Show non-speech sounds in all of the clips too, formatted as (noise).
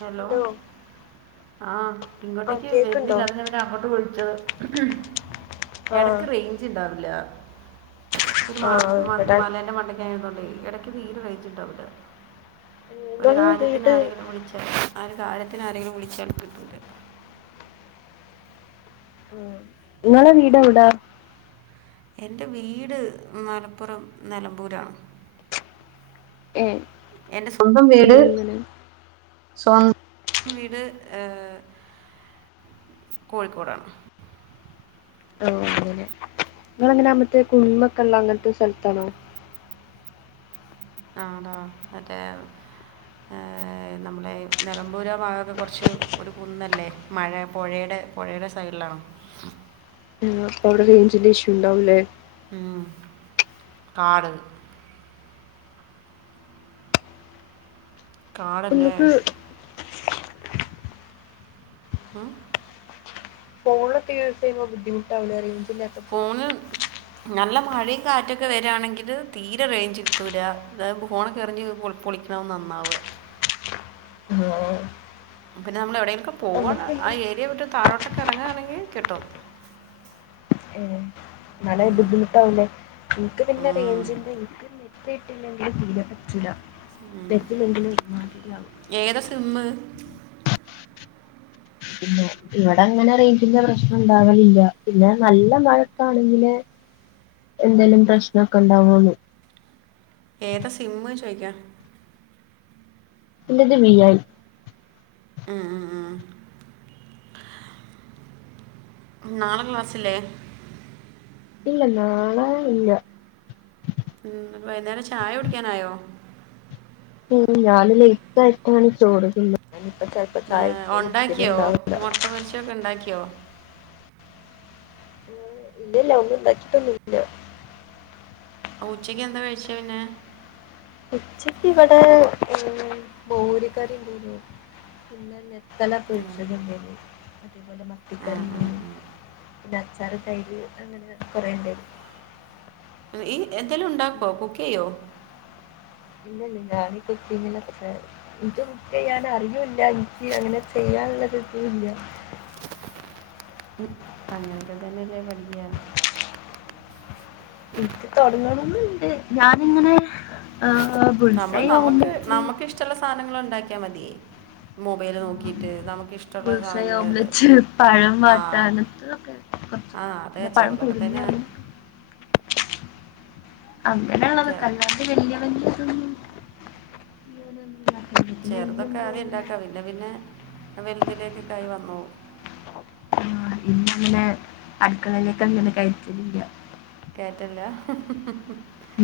Hello ആഹ് ആ ഇങ്ങോട്ടേക്ക് കേൾക്കുന്നുണ്ടോ വരുന്നില്ലഞ.. അങ്ങോട്ട് വിളിച്ചത് ആ എടക്ക് റേഞ്ച്ണ്ടാവില്ല. ഒരു ആ മ ഇവിടെ മലേന്റെ മണ്ടയ്ക്ക ആയതൊണ്ടേ ഇടക്ക് തീരെ റയിച്ചിണ്ടോവൂല.. ഒരു നിങ്ങളെ കാര്യത്തിന് വീട് ആരെങ്കിലും വിളിച്ചാൽ ആ ഒരു കാര്യത്തിന് ആരെങ്കിലും വിളിച്ചാൽ കിട്ടു ഇങ്ങളെ വീട് എവടാ? എൻ്റെ വീട് മലപ്പുറം നെലമ്പൂരാ. ഏഹ് എന്റെ സ്വന്തം വീട് സ്വന്തം വീട് ഏഹ് കോഴിക്കോടാണ്. ആഹ് അങ്ങനെ നിങ്ങളെ ങ്ങനെ ആ മത്തെ കുന്നൊക്കെള്ള അങ്ങനത്തെ സ്ഥലത്താണോ ആതോ മറ്റേ നമ്മളെ നിലമ്പൂര ഭാഗമൊക്കെ കുറച്ച് ഒരു കുന്നല്ലേ മഴ പുഴയുടെ പുഴയുടെ സൈഡിലാണോ അവിടെ ഫോണിൽ റേഞ്ച് ന്റെ ഇഷ്യു ഉണ്ടാവുംല്ലേ ഉം കാട് കാടല്ലേ നിങ്ങൾക്ക് ഉം ഫോണിലെ ബുദ്ധിമുട്ടാവില്ലേ ഇല്ലാത്തപ്പോ ഫോണ് നല്ല മഴയും കാറ്റൊക്കെ വരികയാണെങ്കിൽ തീരെ റേഞ്ച് കിട്ടൂല്ല അതായ ഫോണൊക്കെ എറിഞ് പുളി പൊളി അതാവും നന്നാവ ഉം പിന്നെ നമ്മൾ എവിടെയെങ്കിലും പോവാണ് ആ പിന്നെ ഏരിയൽട്ട് താഴോട്ടൊക്കെ ഇറങ്ങുകയാണെങ്കിൽ കിട്ടും. ഉം (unintelligible) നിക്ക് പിന്നെ ഉം. റേഞ്ച എനിക്ക് (unintelligible) നെറ്റില്ലെങ്കില് ഏതാ സിമ്മ്? (inaudible) ഇവിടെ അങ്ങനെ റേയിചിന്റെ പ്രശ്നം ഉണ്ടാവലില്ല പിന്നെ നല്ല മഴക്കാണെങ്കില്, എന്തേലും പ്രശ്നക്കെ ഉണ്ടാവു. ഏതാ സിമ്മ് ചോയിക്ക? ന്റെത് വി ഐ ഉം ഉം ഉം നാളെ ക്ലാസ്സിലെ? ഇല്ല നാളെ ഇല്ല. ഉം വൈന്നേരം ചായ കുടിക്കാനായോ? ഉം ഞാന് ലേറ്റ് ആയിട്ടാണ് ചോറ് തിന്നത് അപ്പൊ ചലപ്പോ ആ, ചായ ഉണ്ടാക്കിയോ കുടിക്കട്ടണ്ടാവൂല്ല. മുട്ട പൊരിച്ചയൊക്ക ണ്ടാക്കിയോ ഇല്ലല്ല ഒന്നുംണ്ടാക്കിട്ടൊന്നുല്ല. ഉച്ചക്ക് എന്താ കഴിച്ചേ പിന്നെ? ഉച്ചക്ക് ഇവിടെ ഉം മോര്കറിഉണ്ടായിരുന്നു പിന്നെ, ഇന്നലെ പൊരിച്ചത് ഉണ്ടെനി അതേപോലെ ആ, ആ. മത്തികറിയും. പിന്നെ അച്ചാറ് തൈര് അങ്ങനെ കൊറേ ഇണ്ടേനി. ഈ എന്തേലുംണ്ടാക്കോ കുക്കെ യ്യോ? ഇല്ല ഇല്ല ഞാനിപ്പോ (unintelligible) ഇങ്ങനെ എനിക്ക് കുക്കെയ്യാൻ അറിയൂല്ല എനിക്ക് അങ്ങനെ ചെയ്യാനുള്ള ഒരു ഇതു ഇല്ല. ഉം അങ്ങനൊക്കെ തന്നെയല്ലേ പഠിക്ക. എനിക്ക് തൊടങ്ങണോന്ന്ണ്ട് ഞാനിങ്ങനെ ആഹ് നമ്മള് ബുൾസൈ നമ്മക്ക് ഓംലെറ്റ് നമ്മുക്ക് ഇഷ്ടള്ള സാധനങ്ങൾ ഒണ്ടാക്കിയാ മതി. മൊബൈല് ആഹ് നോക്കിയിട്ട് നമുക്കി ഷ്ടമുള്ള ബുൾസൈ സാധനങ്ങള് ഓംലെറ്റ്, പഴം വാട്ടാ ആഹ് അങ്ങനത്തതൊക്കെ കൊറച്ചൊക്കെ ആഹ് അറിയാം. അതെ പിന്നെ പഴം ചെറുതൊക്കെ പുഴുങ്ങ തന്നാ. അങ്ങനെ അങ്ങനുള്ളതൊക്കെ ചെ- അല്ലാതെ വല്ല്യ വല്ല്യ ഇതൊന്നും ഉണ്ടാക്കലില്ല. പിന്നെ ചെറുതൊക്കെ എന്റെമ്മ ആദ്യ ഇങ്ങനെ ഉണ്ടാക്കാം പിന്നെ പിന്നെ വെലുതി ലേക്കൊക്കായി വന്നോളും ആഹ് ഇന്ന അങ്ങനെ അടുക്കളയിലേക്കൊന്നും കയ റ്റിയിട്ടില്ല കേറ്റല്ല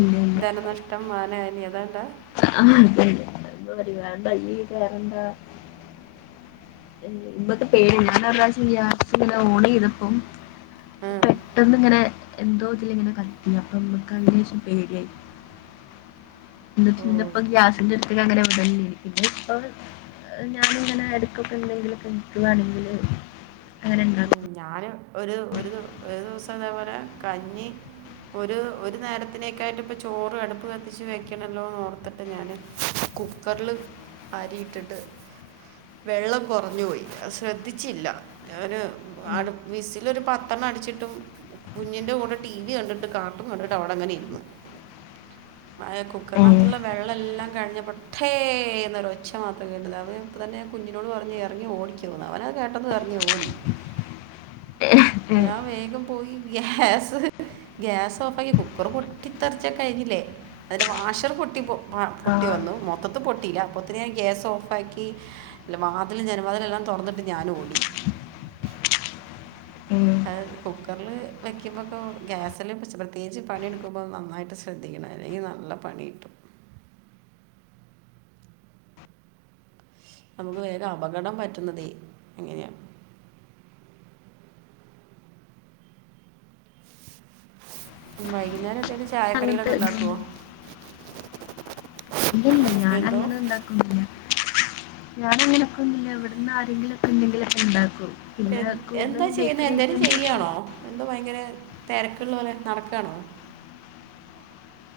ഇല്ല ധനനഷ്ടം മാനഹാനി അതാണ്ടാ ആഹ് പിന്നെന്ത പ്പ പറയ വേണ്ട യ്യീ കേറണ്ട മ്മക്ക് പേടി ഞാൻ ഒരുപ്രാവശ്യം ഗ്യാസ് ഇങ്ങന ഓൺ ചെയ്തപ്പം പെട്ടെന്ന് ഇങ്ങനെ എന്തോ ഇതില് ഇങ്ങനെ കത്തി അപ്പൊ മ്മക്ക് അതിന് ശേഷം പേടിയായി ഓ എന്നിട്ടിന്നിപ്പം ഇപ്പം ഗ്യാസിന്റെടുപ്പി അങ്ങനെ ഇടലിരിക്കുന്നു അപ്പൊ ഞാനിങ്ങനെ എടുക്കൊക്കെ എന്തെങ്കിലൊക്കെ എനിക്കു വേ ണോങ്കില് ഉം ഞാന് ഒരു ഒരു ദി ഒരു ദിവസം ഇതേപോലെ കഞ്ഞി ഒരു ഒരു നേരത്തിനേക്കായിട്ട് ഇപ്പ ചോറ് അടുപ്പ് കത്തിച്ചു വെക്കണല്ലോന്ന്‌ ഓർത്തിട്ട് ഞാന് കുക്കറില് അരി ഇട്ടിട്ട് വെള്ളം കൊറഞ്ഞോയി അത് ശ്രദ്ധിച്ചില്ല ഒരു ആണ് വിസില് ഒരു പത്തെണ്ണ അടിച്ചിട്ടും കുഞ്ഞിന്റെ കൂടെ ടി വി കണ്ടിട്ട് കാർട്ടൂൺ കണ്ടിട്ട് അവിടെ അങ്ങനെ ഇരുന്ന്‌ ഏഹ് കുക്കറിനകത്തുള്ള വെള്ളം എല്ലാം കഴിഞ്ഞപ്പൊ ട്ടേ എന്നൊരു ഒച്ച മാത്രം കേട്ട് ലത് അപ്പം തന്നെ ഞാൻ കുഞ്ഞിനോട് പറഞ്ഞ് എറങ്ങി ഓടിക്കോന്ന്‌ അവനത് കേട്ടതും എറങ്ങി ഓടി ഏഹ് ഞാൻ വേഗം പോയി ഗ്യാസ് ഗ്യാസ് ഓഫ് ആക്കി കുക്കറ് പൊട്ടിത്തെറിച്ച കഴിഞ്ഞില്ലേ അതിന്റെ വാഷർ പൊട്ടി പ ആ പൊട്ടി വന്നു മൊ മൊത്തത്തി പൊട്ടിയില്ല അപ്പത്തിന് ഗ്യാസ് ഓഫാക്കി വാതിലും ജനലെല്ലാം തൊറന്നിട്ട് ഞാൻ ഓടി ഉം ത് കുക്കറിൽ വയ്ക്കുമ്പൊക്ക ഗ്യാസിൽ പ്രത്യേകിച്ച് പണിയെടുക്കുമ്പോൾ നന്നായിട്ട് ശ്രദ്ധിക്കണം അല്ലെങ്കിൽ നല്ല പണികിട്ടും നമുക്ക് വേഗം അപകടം പറ്റുന്നതേ അങ്ങനെയാണ് വൈകുന്നേരം എന്തേലും ചായക്കടി അങ്ങനത്തെ കളൊക്കെ ഉണ്ടാക്കുവോ ഇതൊന്നും ഇല്ലില്ല ഞാൻ എന്തോ അങ്ങനെ ണ്ടാ ഉം ഞാനങ്ങനൊക്ക ഇല്ല ഇവിടന്ന് ആരെങ്കിലുംക്കെ ഉണ്ടെങ്കിൽ ഇണ്ടാക്കും എ എന്താ ചെയ്യുന്ന എന്തേലും ഒക്കെ ചെയ്യുവാണോ എന്തോ ഭയങ്കരെ തെരക്കുള്ളോ ലെ നടക്കാണോ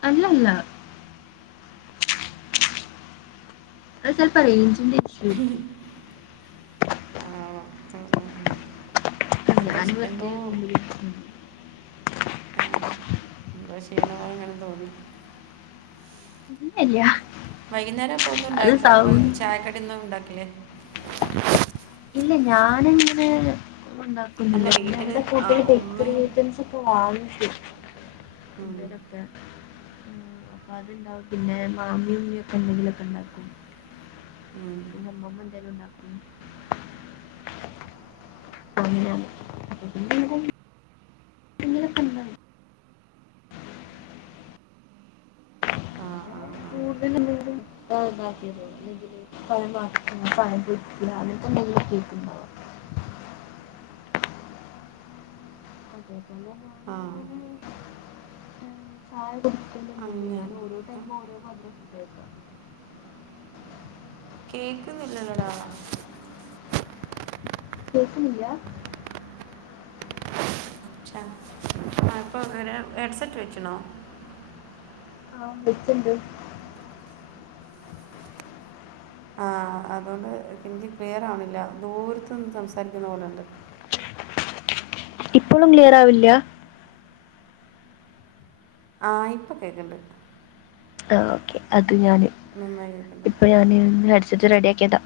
അല്ലല്ല അത് സ്വൽപ്പ റെയിഞ്ചിന്റെ ഉം ആഹ് ആഹ് ആഹ് ആഹ് ഞാൻ എന്തോചെ വെറുതെ എന്തോ റൂമിൽ ആഹ് എന്തോ ചെയ്യണമോ അങ്ങനെ തോന്നി പിന്നറിയ വൈകുന്നേരം അപ്പൊ ഒന്നും ഇണ്ടാക്ക ചായക്കടൊന്ന ഉണ്ടാക്കലേ ഇല്ല ഞാന ഇങ്ങനെ ഉണ്ടാക്കുന്നില്ല അല്ല പിന്നെ വീട്ടിൽ എങ്ങളടെ ആ കൂട്ടൽ ബേക്കറി ഉമ്മയും ഐറ്റംസ് ഉം, (unintelligible) അപ്പൊ അത്ണ്ടാവും പിന്നെ മാമി എന്തെങ്കിലുമൊക്കെ ഉണ്ടാക്കും ഉം. (unintelligible) അങ്ങനെ ങ്ങളൊക്കെ ണ്ടോ ആഹ് കൂടുതൽ എന്തെങ്കിലും പഴം വാട്ട പഴം പൊരിക്ക അങ്ങനത്തെ എന്തെങ്കിലും ഒക്കെ ഉണ്ടാക അതെ പോലെ ആഹ് ചായ കുടിക്കില്ല അങ്ങനെ ഞാൻ ഓരോ ഒരോ മദ്രസത്തേക്ക കേക്കുന്നില്ലെടാ കേക്കനില്യാ ആഹ് ആഹ് ഇപ്പോൾ വരാം ഹെഡ്സെറ്റ് വെക്കണോ ആഹ് വെച്ചുണ്ട് ആഹ് അതൊണ്ട് എനിക്ക് ക്ലിയർ ആവണില്ല ദൂരത്ത് നിന്ന് സംസാരിക്കുന്ന പോലെണ്ട് ഇപ്പോഴും ക്ലിയർ ആവില്ല ആഹ് ഇപ്പൊ കേക്കണ്ട് ആഹ് ഓക്കെ അത് ഞാൻ നന്നായി കേൾക്കുന്നുണ്ട് ഇപ്പം ഞാൻന്ന് ഹെഡ്സെറ്റ് റെഡി ആക്കിയതാ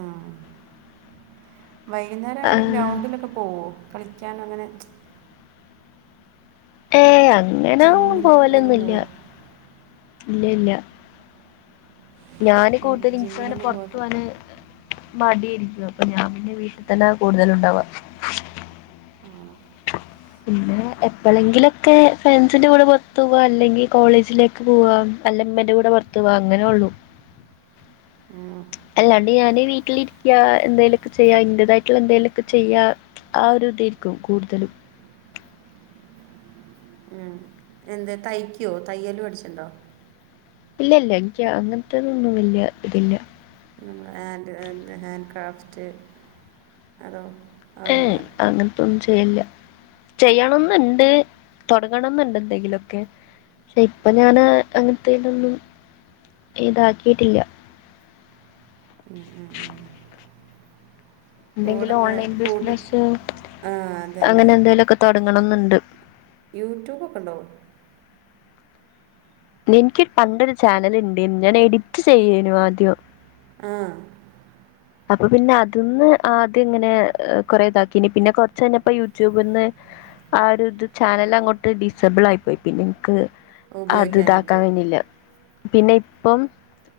ആഹ് വൈകുന്നേരം അങ്ങനെ ഗ്രൗണ്ടിലൊക്കെ പോകോ കളിക്കാനും അങ്ങനെ അങ്ങനാ ജിമ്മിൽ അങ്ങനെയൊക്കെ പോവലൊന്നില്ല പോവോ ഇല്ല ഇല്ല ഞാന് ഉം, കൂടുതൽ ഇൻസനെ ജിമ്മിലൊന്നും പോ പൊറത്തു പോന് മടിയിരിക്കും അപ്പൊ ഞാൻ പിന്നെ വീട്ടിൽ തന്നെ കൂടുതല ഉണ്ടാവാ ആഹ് പിന്നെ എപ്പോഴെങ്കിലു ക്കെ ഫ്രണ്ട്സിൻ്റെ കൂടെ പുറത്തു പോകുക അല്ലെങ്കിൽ കോളേജിലേക്ക് പോകുക അല്ലമ്മേൻ്റെ കൂടെ പുറത്ത് പോകുക അങ്ങനെ ഉള്ളൂ ഉം അല്ലാണ്ട് ഞാന് വീട്ടിലിരിക്ക എന്തേലുക്കെ ചെയ്യാ ഇന്റതായിട്ടുള്ള എന്തെലുമൊക്കെ ചെയ്യാ ആഹ് ഒരുതിക്കും കൂടുതലും ഉം എന്തേ തയ്ക്കോ തയ്യല് പടിച്ചിണ്ടോ ഇല്ല ഇല്ല എനക്ക് അങ്ങനത്തെതൊന്നും വല്യ ഇതില്ല നമ്മുടെ ഹൻഡ് ഹാൻഡ് ക്രാഫ്റ്റ് അതോ ഏ അതൊന്നുമില്ല എനക്ക് അങ്ങനത്തൊന്നും ചെയ്ല്ല ചെയ്യണംന്നുണ്ട് തൊടങ്ങണം എന്നുണ്ട് എന്തെങ്കിലുമൊക്കെ പക്ഷെ ഇപ്പൊ ഞാന് അങ്ങനത്തെ ഇതൊന്നും ഇതാക്കിട്ടില്ല ഉം ഉം എന്തെങ്കിലും കൂടെയുള്ള ഓൺലൈൻ കൂട്ടും ബിസിനസ്സ് ആ അതന്നെ അങ്ങനെ എന്തെലുക്കെ തുടങ്ങണോന്നുണ്ട് യൂട്യൂബോക്കെ ഉണ്ടോ എനിക്ക് പണ്ടൊരു ചാനൽ ഉണ്ട് ഞാൻ എഡിറ്റ് ചെയ്യനും ആദ്യം ആഹ് അപ്പൊ പിന്നെ അതിന്ന് ആദ്യം ഇങ്ങനെ കുറെ ഇതാക്കിനി പിന്നെ കൊറച്ച് കഴിഞ്ഞപ്പോ യൂട്യൂബിന്ന് ആഹ് ഒരു ഇത് ചാനൽ അങ്ങോട്ട് ഡിസബിൾ ആയി പോയി പിന്നെ എനിക്ക് അത് ഇതാക്കാൻ ഉപയോഗിക്കാനിട്ട് വന്നില്ല പിന്നെ ഇപ്പം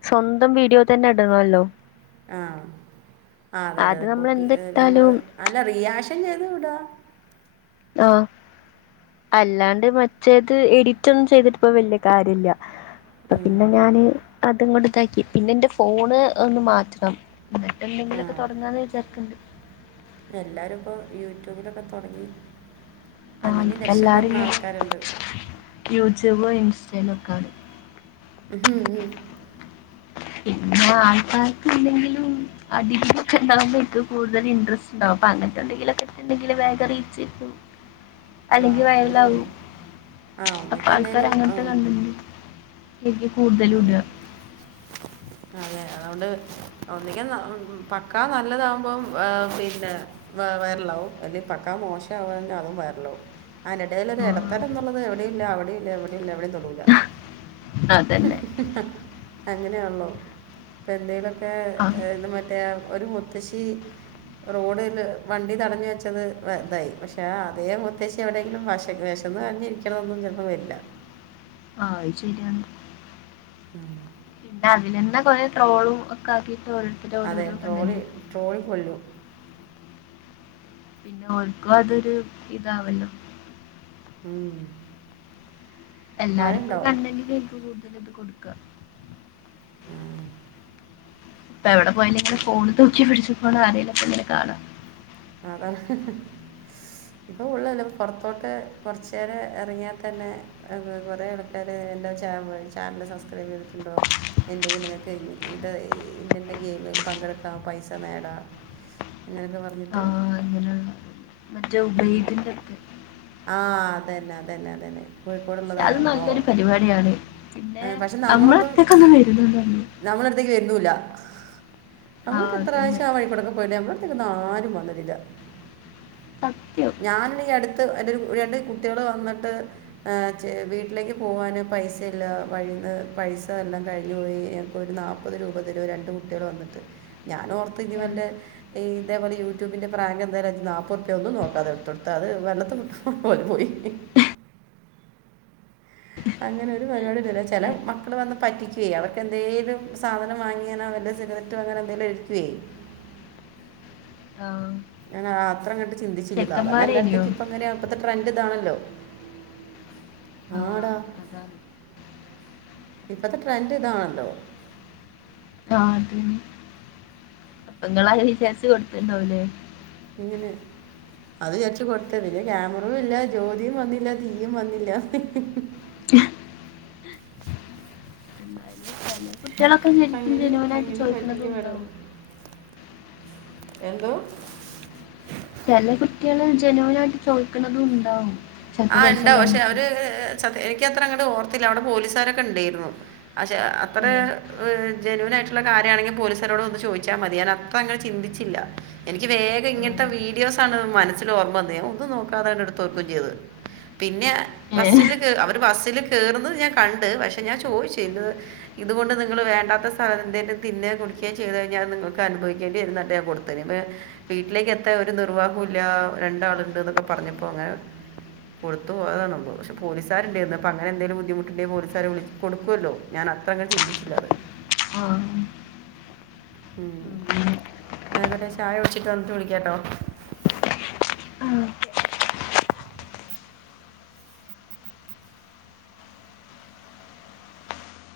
സ്വന്തം വീഡിയോ തന്നെ ഇടണോല്ലോ ആഹ് ആഹ് അതെ അതെ അത് അതെ നമ്മൾ കൂപ്പി നമ്മള് എന്തിട്ടാലും അല്ല റിയാക്ഷൻ ചെയ്ത് വിടുക ആഹ് അല്ലാണ്ട് മറ്റേത് എഡിറ്റ് ഒന്നും ചെയ്തിട്ടിപ്പ വല്യ കാര്യ ഇല്ല ഉം, പിന്നെ ഞാന് അതങ്ങോണ്ട് ഇതാക്കി പിന്നെ എന്റെ ഫോണ് ഒന്ന് മാറ്റണം എന്നിട്ട് എന്തെങ്കിലൊക്കെ തുടങ്ങാന്ന് വിചാരിക്കുണ്ട് എല്ലാരും ഇപ്പോ യൂട്യൂബിലൊക്കെ തൊടങ്ങി ആഹ് അങ്ങനെ ഇപ്പ രക്ഷപെടുന്ന ആൾക്കാരുണ്ട് യൂട്യൂബോ ഇൻസ്റ്റയിലൊ കാണ് ഹ് ഉം പിന്നെ ആൾക്കാർക്ക് ഇല്ലെങ്കിലും ആഹ് ഡിഗ്രി ഒക്കെണ്ടാവുമ്പോ എക്ക് കൂടുതൽ ഇൻറെസ്റ്റ് ഉണ്ടാവും അപ്പ അങ്ങനെത്തെന്തെങ്കിലുക്കെ ഉണ്ടെങ്കിൽ വേഗം റീച്ച് കിട്ടും (inaudible) അല്ലെങ്കി അത് ശരി വയറലാവും ആ അപ്പൊ ഒന്നിക്ക് ആൾക്കാര് എന്തേലും അങ്ങനത്തെ ഉം, കണ്ടന്റ് എനിക്ക് കൂടുതലും അതെ ഇട്കാ (inaudible) അതെ അതുകൊണ്ട് ഒന്നെങ്കിൽ പക്കാ നല്ലതാവുമ്പോം പിന്നെ വ വയറലാവും അല്ലെ പക്കാ മോശം ആവുവെങ്കിൽ അതും വയറലാവും ആതിനിടയില ഒരു ആ ഇടത്തരം എന്നുള്ളത് എവിടെയും ഇല്ല അവിടെ ഇല്ല എവിടെം ഇല്ല എവിടെയും തൊടൂല അതന്നെ അങ്ങനേള്ളോ ഇപ്പം എന്തെലൊക്കെ ആ ഇത് മറ്റ ഒരു മുത്തശ്ശി റോഡില് വണ്ടി തടഞ്ഞു വെച്ചത് ഇതായി പക്ഷെ അതേ മുത്തശി പക്ഷെ എവിടെയങ്കിലും വശ വിശന്ന്റിഞ്ഞിരിക്കണതൊന്നും ചിലപ്പോ വരില്ല ആഹ് അത് ശരിയാ പിന്നെ അതിന്നെന്താ കൊറവ് ട്രോളും ഒക്കെ ആക്കിയിട്ട്ണ്ട് അതെ ട്രോളി ട്രോളി കൊല്ലും പിന്നെ ഓർക്കും അതൊരു ഇതാവല്ലോ ഹും എല്ലാരും ഇപ്പോ കണ്ണല കേനിക്ക് കൂടുതൽ ഇത് കൊടുക്കുക ആ. അപ്പ എവിടെ പോയാലും ഇങ്ങനെ ഫോൺ തൂക്കി പിടിച്ച് പോണ ആരേലും ഒക്കെ ഇങ്ങനെ കാണും അതല്ല ഇപ്പൾ ഉള്ളല്ല പുൊറത്തോട്ട് കുറച്ച് നേേരം ഇറങ്ങിയാൽ തന്നെ കൊറെേ ആൾക്കാര് എന്റെ ചാനല് സബ്സ്ക്രൈബ് ചെയ്തിട്ടുണ്ടോ എന്റെങ്കും നിങ്ങക്ക് ഇത് ഇന്റെന്റെ ഗെയിമിൽ പങ്കെടുക്കാം പൈസ നേടാം അങ്ങനെയൊക്കെ പറഞ്ഞിട്ട് മറ്റ് അ ബൈതിന്ന്ർക്ക ആഹ് അതന്നെ അതന്നെ അതന്നെ പക്ഷെ അത് കോഴിക്കോടുള്ളതാണല്ലോ നല്ലൊരു പരിപാടിയാണ് ആ, പിന്നെ നമ്മളത്തേക്കന്നും വരുന്നന്ന് പറഞ്ഞു നമ്മള അട്ത്തേക്ക് വരുന്നുല്ല ആ നമ്മൾക്ക് എത്ര അതന്നെ പ്രാവശ്യം ആ വഴിക്കുടക്ക പോയിട്ടേ നമ്മൾ ആരും വന്നിട്ടില്ല സത്യം ഞാനന്നേ ഈ അടുത്ത് എന്റെ ഒരു രണ്ട് കുട്ട്യാള് വന്ന്ട്ട് ആഹ് വീട്ടിലേക്ക് പോവ്വാന് പൈസ ഇല്ലാ വഴീന്ന് പൈസ എല്ലാം കഴിഞ്ഞു പോയി അപ്പൊ ഒരു നാ പ്പത് രൂപ രണ്ട് കുട്ട്യാള് വന്ന്ട്ട് ഞാൻ ഓർത്ത് ഇനി ഉം. വല്ല ഈ തേ പോലെ യൂട്യൂബിന്റെ പ്രാങ്ക് എന്താലെ നാപ്പറുപ്പിയൊന്നും നോക്കതെ എടുത്തടുത്ത് അത് വെള്ള ഓല് പോയി. അങ്ങനെ ഒരു പരിപാടിയന്നില്ല ചേല മക്കള് വന്ന് പറ്റിക്കുയ് അവർക്ക് എന്തേലും സാധനം വാങ്ങിയാനാ വല്ല ചിലവ് റ്റ് അങ്ങനെ എന്തേലോര്ക്ക്യ്. ആഹ്. ഞാൻ ആ അത്ര അങ്ങോട്ട് ചന്തിച്ചില്ല സാധാരണ ഇനിയോ എല്ലാട്ത്തേക്കും ഇപ്പൊ ങ്ങനെയാ ഇപ്പത്തെ ട്രെൻഡ് ഇതാണല്ലോ ആ ആടാ. അതാണ് ഇപ്പത്തെ ട്രെന്റ് ഇതാണല്ലോ. ആഹ് അതെന്നേ അപ്പങ്ങളാത് വിചാര്ച്ചു കൊടുത്ത്ണ്ടാവൂല്ലേ. എങ്ങനെ? അത് വിചാര്ച്ചു കൊട്ത്തു പിന്നെ ക്യാമറും ഇല്ല ജ്യോതിയും വന്നില്ലാ തീയും വന്നില്ലാ. ചെലേ കുട്ട്യാളൊക്കെ ശരിക്കും അങ്ങനെയും ജനുവനായിട്ട് അങ്ങനെയും ചോദിക്കുന്നത് ഉണ്ടാവും. എന്തൊ? ചെലേ കുട്ട്യാള് ജനുവിനായിട്ട് ചോദിക്ക്ണതും ഉണ്ടാവും. ചിലപ്പോ ആഹ് പൈസ ണ്ടോ പക്ഷെ ഇല്ലാഞ്ഞിട്ട് ഒര് സത്യ എനിക്ക്ത്ര അങ്ങട് ഓർത്തില്ല അവടെ പോലീസ് രൊക്കെ ണ്ടേയിരുന്നു. പക്ഷെ അത്ര ഏ ജെനുവിനാ ആയിട്ട്ള്ള കാര്യാണെങ്കി പോലീസാരോട് ഒന്ന് ചോദിച്ചാ മതി ഞ പ്പങ്ങനേ ചിന്തിച്ചില്ലാ. എനിക്ക് വേഗം ആ ഇങ്ങൻത്തെ വീഡിയോസ് ആണ് മനസ്സില് ഓർമ വന്നേ ഒന്നും നോക്കാതേങ്ങട് എടുതൊട്ക്കും ചെയ്ത്. പിന്നെ ഏ ബസ്സില് കേ അവര് ബസ്സില് കേറുന്നത് ഞാൻ കണ്ട് പക്ഷെ ഞാൻ ചോയ്ച് എന്ത്‌ ഇതുകൊണ്ട് നിങ്ങള് വോണ്ടാത്ത സാധന (unintelligible) തിന്നേ കുടിക്കേ ചെയ്തു കഴിഞ്ഞാ നിങ്ങൾക്ക് അനുഭവിക്കേണ്ടി വരും ന്നർഞ്ട്ടാ ഞാൻ കൊടു (unintelligible) വീട്ടിലേക്ക് എത്താ ഒരു നിർവാഹുല്ലാ രണ്ടാള്ണ്ട് ന്നൊക്കെ പർഞ്ഞപ്പൊ അങ്ങനെ കൊടുത്തു പക്ഷെ പോലീസാര്ണ്ടായിന്ന് അപ്പൊ അങ്ങനെന്തേലും ബദ്ധിമുട്ടുണ്ടങ്കി പോലീസാരേ വിളിച് കൊടുക്കുല്ലോ. ഞാന അത്രങ്ങട് ചിന്തിച്ചില്ല അത്. ഹാ ഉം, എന്നായ്ക്കോട്ടേ ചായ കുടിച്ചിട്ട് വന്നിട്ട് വിളിക്കാട്ടോ. ആ